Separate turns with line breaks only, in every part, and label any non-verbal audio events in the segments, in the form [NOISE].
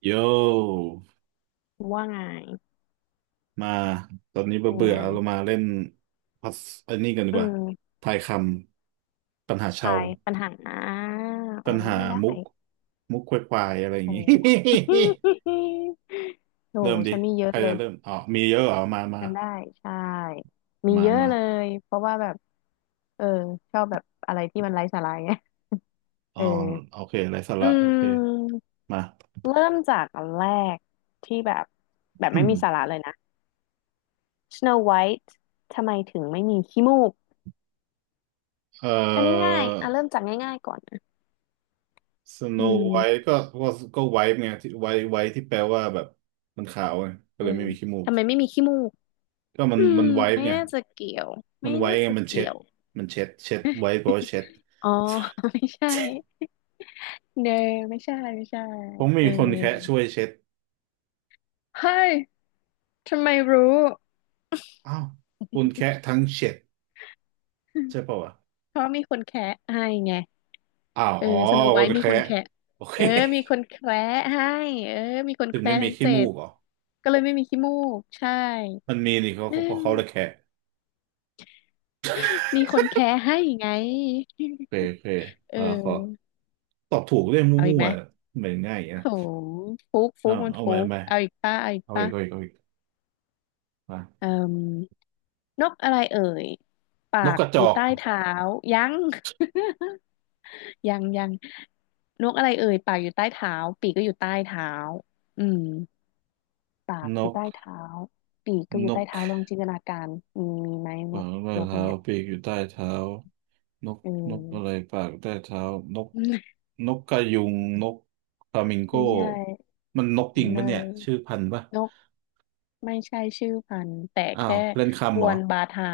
โย
ว่าไง
มา ตอนนี้เบื่
เป็
อ
น
เบื่อ
ไง
เรามาเล่นพัซอันนี้กันดี
อื
กว่า
ม
ทายคำปัญหาชา
ทา
ว
ยปัญหาโอ้
ปัญหา
ได้
มุก มุกควายๆอะไรอย่าง
โอ้
งี้
[LAUGHS] โอ้
[LAUGHS] เริ่มดิ
ฉันมีเย
ใค
อะ
ร
เล
จะ
ย
เริ่มอ๋อมีเยอะเหรอมามา
ฉันได้ ใช่ มี
มา
เยอะ
มา
เลยเพราะว่าแบบเออชอบแบบอะไรที่มันไร้สาระไง [LAUGHS]
อ๋อ
เออ
โอเคไรสา
อื
ระโอเค
ม
มา
เริ่มจากอันแรกที่แบบไม่มีสาระเล
[CLEARS THROAT]
ยนะ Snow White ทำไมถึงไม่มีขี้มูก
เอ่
อันนี้ง่า
อ
ยอ่ะเริ่มจากง่ายๆก่อนนะ
สโน
อื
ไว
ม
ท์ก็ก็ก็ไวท์ไงที่ไวท์ไวท์ที่แปลว่าแบบมันขาวไงก็
เออ
เลยไม่มีขี้มูก
ทำไมไม่มีขี้มูก
ก็มัน
อืม
มันไวท์
ไม่
ไง
น่าจะเกี่ยว
มั
ไม่
นไว้
น่า
ไง
จะ
มัน
เกี่
เช็ด
ยว
มันเช็ดไว้เพราะว่าเช็ด
อ๋อ [LAUGHS] ไม่ใช่เนอไม่ใช่ไม่ใช่
ผมมี
เออ
คนแคะช่วยเช็ด
เฮ้ยทำไมรู้
อ้าวคุณแคะทั้งเช็ด
[LAUGHS]
ใช่ป่าวะ
เพราะมีคนแคะให้ไง
อ้าว
เออ
อ๋อ
สโน
ค
ไว
น
ท์มีค
แคะ
นแคะ
โอเค
เออมีคนแคระให้เออมีคน
ถึ
แค
ง
ระ
ไม่มี
ทั้ง
ขี้
เจ็
มู
ด
กเหรอ
ก็เลยไม่มีขี้มูกใช่
มันมีนี่เขา
อื
เขาเพราะเขาเลย
ม
แคะ
มีคนแคระให้ไง
โอเคโอเค
เอ
อ่าขอ
อ
ตอบถูกเรื่อง
เอาอี
มั่
ก
ว
ไหม
ๆเหมือนง่ายอย่างเงี้
โถ
ย
ฟุกฟุ
อ้า
ก
ว
มัน
เอา
ฟุ
ไปเอา
ก
ไป
เอาอีกป่ะเอาอีก
เอาอี
ป่ะ
กเอาอีกเอาอีกมา
เออ นกอะไรเอ่ยปา
นกก
ก
ระจ
อยู่
อก
ใต้เท้ายัง [LAUGHS] ยังยังนกอะไรเอ่ยปากอยู่ใต้เท้าปีกก็อยู่ใต้เท้าอืมปาก
น
อยู่
ก
ใต้เท้าปีกก็อ
น
ยู่ใต้
ก
เท้าลองจินตนาการมีมีไหม
ข
น
วา
ก
งใต้
นกอัน
เท้า
เนี้ย
ปีกอยู่ใต้เท้านก
อื
นกอะไร
ม
ปากใต้เท้านก
[LAUGHS]
นกกระยุงนกฟลามิงโก้
ไม่ใช่
มันนกจริง
เน
ปะเนี่
ย
ยชื่อพันธุ์ปะ
นกไม่ใช่ชื่อพันธุ์แต่
อ้าว
แค่
เล่น
ก
คำเหร
ว
อ
นบาทา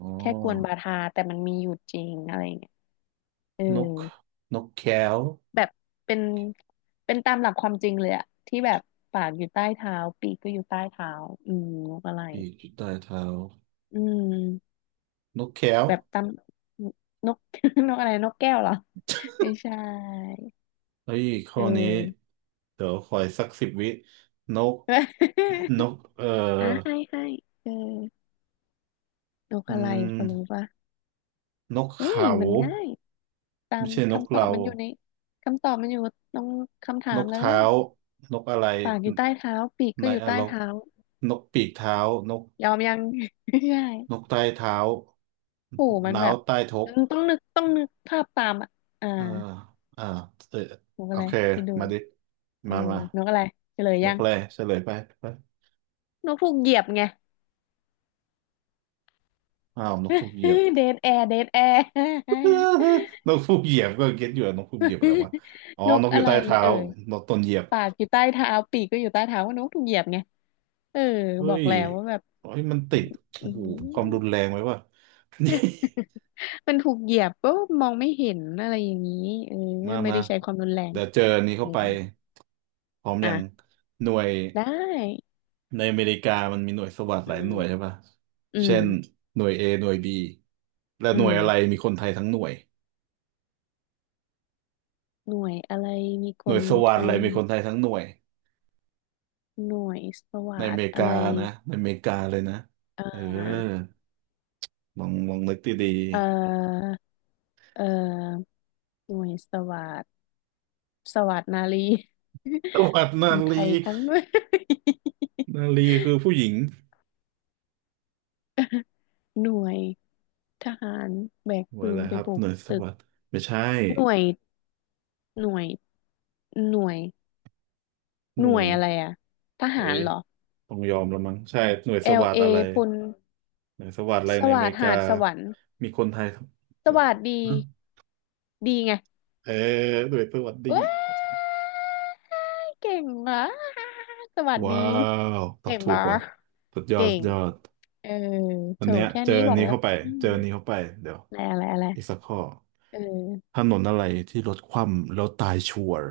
อ๋อ
แค่กวนบาทาแต่มันมีอยู่จริงอะไรอย่างเงี้ยเออ
นกนกแก้ว
แบบเป็นเป็นตามหลักความจริงเลยอะที่แบบปากอยู่ใต้เท้าปีกก็อยู่ใต้เท้านกอะไร
ปีกอยู่ใต้เท้า
อืม
นกแก้ว
แบบตามนก [LAUGHS] นกอะไรนกแก้วเหรอไม่ใช่
เฮ้ยข้
เอ
อนี้
อ
เดี๋ยวขออีกสักสิบวินกนก
[LAUGHS] อ่ะให้ให้เออนก
อื
อะไรพ
ม
อรู้ปะ
นก
เฮ้ย
เขา
มันง่ายตา
ไม่
ม
ใช่นก
คำตอ
เรา
บมันอยู่ในคำตอบมันอยู่ตรงคำถา
น
ม
ก
เลย
เท้า นกอะไร
ปากอยู่ใต้เท้าปีก
ใน
ก็อยู่
อ
ใต้
รก
เท้า
นกปีกเท้า นก
ยอมยัง [LAUGHS] ไม่ใช่
นกใต้เท้า
โหมัน
น้า
แบ
ว
บ
ใต้ทก
ต้องนึกภาพตามอ่ะอ่า
เอออ่าเออ
นก
โอ
อะไร
เค
คิดดู
มาดิ
เออ
มามา
นกอะไรเฉลย
น
ยั
ก
ง
แร่เฉลยไปไป
นกถูกเหยียบไง
อ้าวนกถูกเหยียบ
[LAUGHS] เดดแอร์เดดแอร์
[LAUGHS] นกถูกเหยียบก็เก็ตอยู่อะนกถูกเหยียบอะไรวะ อ๋อ
[LAUGHS] นก
นกอ
อะ
ยู่
ไร
ใต้เท้า
เอ่ย
นกตนเหยียบ
ปากอยู่ใต้เท้าปีกก็อยู่ใต้เท้าว่านกถูกเหยียบไงเออ
เฮ้
บอก
ย
แล้วว่าแบบ
เฮ้ยมันติด
[LAUGHS]
โอ้
อื
โห
ม
ความรุนแรงไว้ว่ะ [LAUGHS]
[LAUGHS] มันถูกเหยียบก็มองไม่เห็นอะไรอย่างนี้เออ
มา
ไม่
มา
ได้ใช้ความรุนแรง
เดี๋ยวเจออันนี้
เอ
เข้า
อ
ไปพร้อมอย่าง
อ่ะ
หน่วย
ได้
ในอเมริกามันมีหน่วยสวัสดห
อื
ลายหน่วยใช่
ม
ปะ
อื
เช่น
ม
หน่วย A หน่วย B และ
อื
หน่วยอะไร
ม
มีคนไทยทั้งหน่วย
หน่วยอะไรมีก
หน่วย
ล
สวั
ไก
สดอะไรมีคนไทยทั้งหน่วย
หน่วยสวั
ในอ
สด
เมริ
อะ
กา
ไร
นะในอเมริกาเลยนะ
อ่
เออ
า
ลองลองนึกดี
เอ่อเอ่อหน่วยสวัสดสวัสดนารี
ๆสวัสด
[LAUGHS] ค
นา
นไท
รี
ยทั้งด้วย [LAUGHS]
นารีคือผู้หญิง
หน่วยทหารแบก
หน่ว
ปื
ยอะ
น
ไร
ไป
ครับ
บุ
ห
ก
น่วยส
ตึก
วัสดไม่ใช่
หน่วยหน่วยหน่วย
ห
ห
น่
น่ว
ว
ย
ย
อะไรอะท
เอ้
หาร
ย
เหรอ
ต้องยอมแล้วมั้งใช่หน่วยสวัสด
LA
อะไร
พล
หนังสวัสดอะไร
ส
ในอ
วั
เม
สด
ริกา
หาดสวรรค์
มีคนไทย
ส
โอ้
วั
โห
สดีดีไง
เออหน่วยสวัสดี
ว้ายเก่งมากสวัสดี
ว้าวตอบ
เก่ง
ถูก
บา
ว่ะ
ร์
สุดยอด
เก่
สุด
ง
ยอด
เออ
วั
โถ
นเนี้ย
แค่
เจอ
นี้
อั
บ
น
อก
นี้
แล้ว
เข้าไป
อื
เจ
ม
ออันนี้เข้าไปเดี๋ยว
อะไรอะไรอะไร
อีกสักข้อ
เออ
ถนนอะไรที่รถคว่ำแล้วตายชัวร์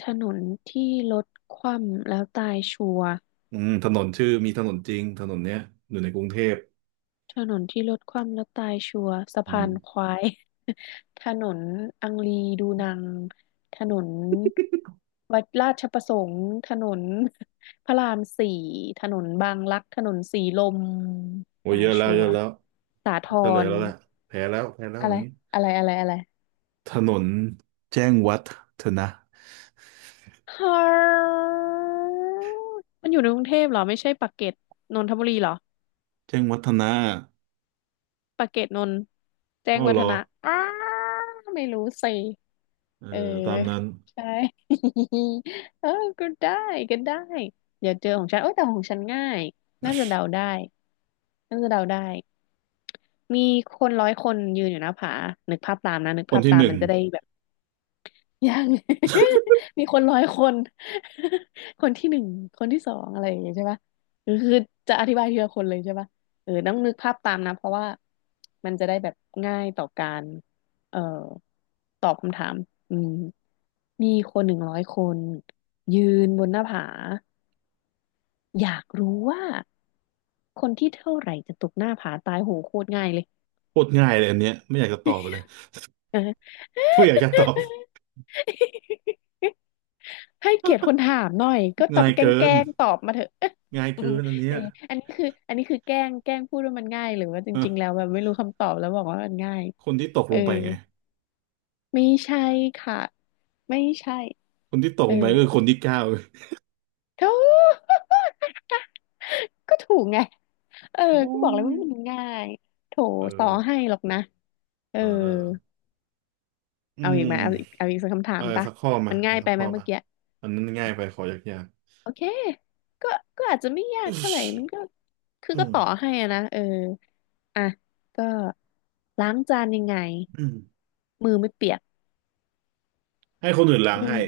ถนนที่รถคว่ำแล้วตายชัวร์
อืมถนนชื่อมีถนนจริงถนนเนี้ยอยู่ในกรุงเทพ
ถนนที่รถคว่ำแล้วตายชัวร์สะ
อื
พา
ม
นควาย [LAUGHS] ถนนอังรีดูนังถนนวัดราชประสงค์ถนน [LAUGHS] พระรามสี่ถนนบางรักถนนสีลม
โอ้ย
ตา
เย
ย
อะแล้ว
ชั
เย
ว
อะ
ร์
แล้ว
สาท
เฉลย
ร
แล้วแหละแพ้แล้วแพ้แล้ว
อะ
อย่า
ไร
งนี้
อะไร
ถนนแจ้งวัฒนะ
ฮามันอยู่ในกรุงเทพเหรอไม่ใช่ปากเกร็ดนนทบุรีเหรอ
แจ้งวัฒนะ
ปากเกร็ดนนท์แจ้ง
อ้าว
วั
เหร
ฒ
อ
นะอ้าไม่รู้สิ
เออ
เออ
ตามนั้น
ใช่ [LAUGHS] เออก็ได้ก็ได้เดี๋ยวเจอของฉันเอ้ยแต่ของฉันง่ายน่าจะเดาได้น่าจะเดาได้มีคนร้อยคนยืนอยู่หน้าผานึกภาพตามนะนึก
คน
ภาพ
ที่
ตา
ห
ม
นึ่ง
มันจะได้แบบ ยัง [LAUGHS] มีคนร้อยคน [LAUGHS] คนที่หนึ่งคนที่สองอะไรอย่างเงี้ยใช่ปะคือจะอธิบายทีละคนเลยใช่ปะเออต้องนึกภาพตามนะเพราะว่ามันจะได้แบบง่ายต่อการเอ่อตอบคำถามอืมมีคนหนึ่งร้อยคนยืนบนหน้าผาอยากรู้ว่าคนที่เท่าไหร่จะตกหน้าผาตายโหโคตรง่ายเลย
โคตรง่ายเลยอันเนี้ยไม่อยากจะตอบเลย
เออ
[LAUGHS] ไม่อยากจะตอบ
ให้เกียรติคนถามหน่อยก็ตอ
ง่า
บ
ย
แกล้
เกิ
งแก
น
ล้งตอบมาเถอะ
ง่าย
[LAUGHS] อื
เกิ
ม
นอันเนี้ย
อันนี้คืออันนี้คือแกล้งแกล้งพูดว่ามันง่ายหรือว่าจ
เอ
ริงๆแล้ว
อ
แบบไม่รู้คำตอบแล้วบอกว่ามันง่าย
คนที่ตก
เอ
ล
อ
งไปไง
ไม่ใช่ค่ะไม่ใช่
คนที่ตก
เออ
ลงไปก็คือคนที่เก้า
เท่า [LAUGHS] ก็ถูกไงเออ
โอ้
ก็บอกเลย
ย
ว่ามันง่ายโถ
เออ
ต่อให้หรอกนะเออ
เออเอออื
เอาอีกไหม
ม
เอาอีกเอาอีกสักคำถา
เออ
มปะ
สักข้อมา
มันง่า
มา
ย
สั
ไป
ก
ไหม
ข้อ
เมื่
มา
อกี้
อันนั้นง่ายไปขอยาก
โอเค ก็ก็อาจจะไม่
ๆ
ยาก
อึ๊
เท่าไหร่
ช
มันก็คือ
[COUGHS] อื
ก็
ม
ต่อให้อะนะเอออ่ะก็ล้างจานยังไง
อืม
มือไม่เปียก
ให้คนอื่นล้าง
อื
ให้
ม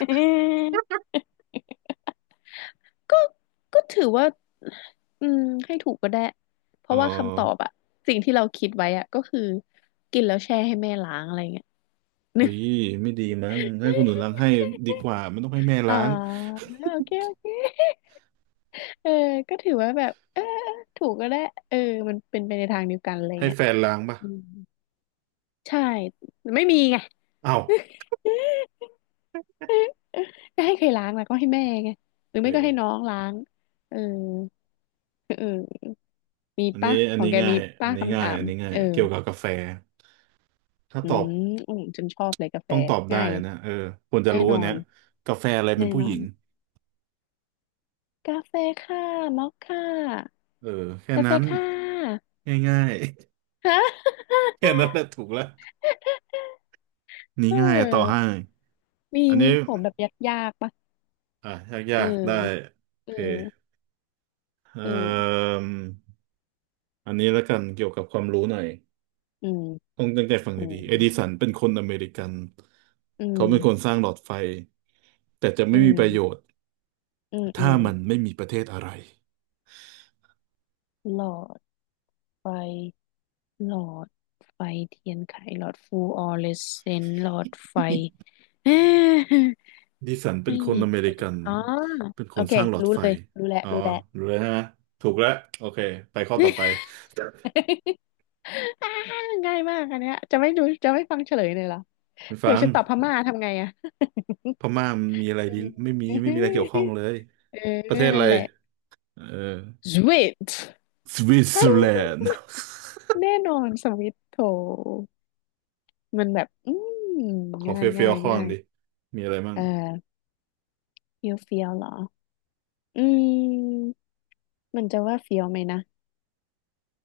[LAUGHS] เออก็ก็ถือว่าอืมให้ถูกก็ได้เพ
อ๋อ
ราะว่าคำตอบอะสิ่งที่เราคิดไว้อะก็คือกินแล้วแช่ให้แม่ล้างอะไรเงี้ย
เฮ้ยไม่ดีมั้งให้คนอื่น
[LAUGHS]
ล้างให้ดีกว่ามันต้องให้แม่
อ๋อ
ล้าง
โอ
[LAUGHS]
เคโอเคเออก็ถือว่าแบบเออถูกก็ได้เออมันเป็นไปในทางเดียวกันอะไร
ให้
เงี้ย
แฟนล้างปะ
อืมใช่ไม่มีไง
เอ้า
ก็ให้ใครล้างล่ะก็ให้แม่ไงหรื
โอ
อ
เ
ไม่ก็ให้น้อ
ค
งล้างเออเออมี
อันนี้
ปะ
อั
ข
น
อง
นี้
แก
ง่า
มี
ยอั
ปะ
นนี้
คำ
ง่า
ถา
ยอั
ม
นนี้ง่า
เอ
ย
อ
เกี่ยวกับกาแฟถ้า
อื
ตอบ
มฉันชอบเลยกาแฟ
ต้องตอบได้
ง่ายเลย
นะเออควรจะ
แน่
รู้
นอ
อันเนี้
น
ยกาแฟอะไรเป็
แน่
นผู้
น
ห
อ
ญิ
น
ง
กาแฟค่ะมอคค่ะ
เออแค่
กาแฟ
นั้น
ค่ะ
ง่าย
ฮะ [LAUGHS]
ๆ [LAUGHS] แค่นั้นแหละถูกแล้วนี่
เ
ง่ายต่อ
ออ
ให้
มี
อัน
มี
นี้
ของแบบยากๆปะ
อ่ะ
เอ
ยากๆได้
อ
โอ
เอ
เค
อ
เอ่
เออ
มอันนี้แล้วกันเกี่ยวกับความรู้หน่อย
อืม
ต้องตั้งใจฟัง
อื
ดี
ม
ๆเอดิสันเป็นคนอเมริกัน
อื
เขาเป็นคน
ม
สร้างหลอดไฟแต่จะ
อื
ไม่มีประโย
ม
ชน์
อืมอื
ถ้า
ม
มันไม่มีประเทศอะไร
หลอดไฟ หลอดไฟเทียนไขหลอดฟลูออเรสเซนต์หลอดไฟเอ๊ะ
ดิสัน
[LAUGHS]
เป็น
ไม่
คน
มี
อเม
ป
ริ
ระเด็
กั
น
น
อ๋อ
เป็นค
โอ
น
เค
สร้างหลอด
รู้
ไฟ
เลยรู้แล้ว
อ๋อ
รู้แล้ว
รู้แล้วใช่ไหมถูกแล้วโอเคไปข้อต่อไป
[LAUGHS] อ่าง่ายมากอันเนี้ยจะไม่ดูจะไม่ฟังเฉลยเลยเหรอ
ไม่ฟั
เผื่อ
ง
ฉันตอบพม่าทำไงอะ
พม่ามันมีอะไรดี ไม่มี
[LAUGHS]
ไม่มีอะไรเกี่ยวข้
เออ
องเลย
เออ
ประเทศอะ
นั่น
ไร
แหละ
เออ
สวิต
สวิตเซอร์แลนด์
[LAUGHS] แน่นอนสวิตโถมันแบบม
[LAUGHS] ขอ
ง่า
เฟ
ย
ี้
ง่า
ยว
ย
ๆข้อห
ง่า
นึ่ง
ย
ดิมีอะไรมั่ง
เออเฟี้ยวเฟี้ยวเหรอ อืมมันจะว่าเฟี้ยวไหมนะ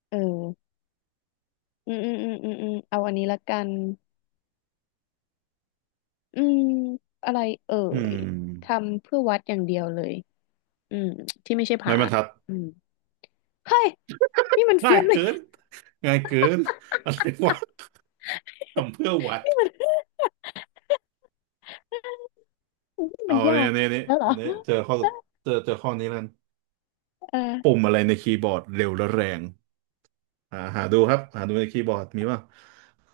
เอออืมอืมอืมอืมอืมเอาอันนี้ละกันอืมอะไรเอ่
อื
ย
ม
ทำเพื่อวัดอย่างเดียวเลยอืมที่ไม่ใช่ผา
ไม้บรรทัด
อืมเฮ้ยนี่มัน
ง่า
เฟี้
ย
ยวเล
เกิ
ย
นง่ายเกินอะไรวะทำเพื่อวั
[LAUGHS]
ด
นี่มันนี่
เอา
มันยา
เนี่ย
ก
เนี่ยเนี่ย
แล้วเหร
เอา
อ
เนี่ยเจอข้อเจอเจอข้อนี้แล้วกัน
เออ
ปุ่มอะไรในคีย์บอร์ดเร็วและแรง อ่าหาดูครับหาดูในคีย์บอร์ดมีว่า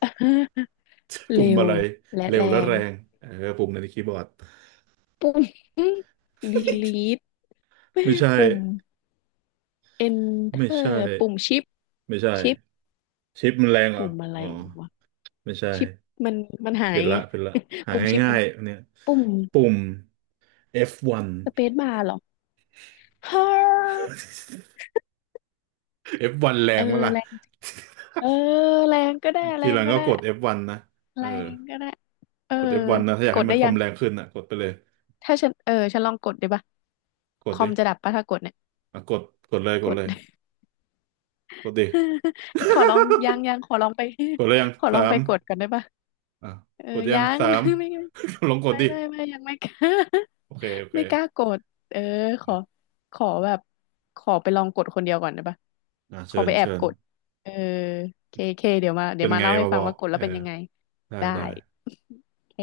[LAUGHS]
ปุ่ม
เร็ว
อะไร
และ
เร็ว
แร
และ
ง
แรงเออปุ่มในคีย์บอร์ด
ปุ่ม [LAUGHS] delete
ไม่ใช่
ปุ่ม
ไม่
enter
ใช่
ปุ่มชิป
ไม่ใช่
ชิป
ชิปมันแรงเหรอ
ปุ่มอะไร
อ๋อ
วะ
ไม่ใช่
ชิปมันมันหา
เป
ย
ลี่ยน
ไง
ละเปลี่ยนละ
[LAUGHS]
หา
ปุ่มชิป
ง่า
มัน
ยๆอันเนี้ย
ปุ่ม
ปุ่ม F1
สเปซบาร์เหรอฮ่า
F1 [LAUGHS] แร
เออ
งมั้ล่ะ
แรงเออแรงก็ได้แร
ทีห
ง
ลัง
ก็
ก็
ได้
กด F1 นนะเอ
แร
อ
งก็ได้ เออ
กด F1 นนะถ้าอยาก
ก
ให้
ด
มั
ได้
นคอ
ยั
ม
ง
แรงขึ้นอ่ะกดไปเลย
ถ้าฉันเออฉันลองกดดีป่ะ
ก
ค
ด
อ
ดิ
มจะดับป่ะถ้ากดเนี่ย
อ่ะกดกดเลยก
ก
ด
ด
เลยกดดิ
[LAUGHS] ขอลองยังยังขอลองไป
[LAUGHS] กดเลยยัง
[LAUGHS] ขอลอง
สา
ไป
ม
กดก่อนได้ปะ
อ่ะ
เออ
กดยั
ยั
ง
ง
สาม
[LAUGHS] ไม่
[LAUGHS] ลองกด
ไม่
ดิ
ไม่ไม่ไม่ยังไม่ [LAUGHS] กล้า
โอเคโอ
[LAUGHS]
เค
ไม่กล้ากดเออขอขอแบบขอไปลองกดคนเดียวก่อนได้ปะ
อ่ะ
ขอ
เชิญ
ไปแอ
เชิ
บ
ญ
กดเออเคเคเดี๋ยวมา
เป็นไง
เล่าให้
มา
ฟั
บ
ง
อก
ว่ากด
เอ
แล้ว
อ
เป็นยังไง
ได้
ได้
ได้
โอเค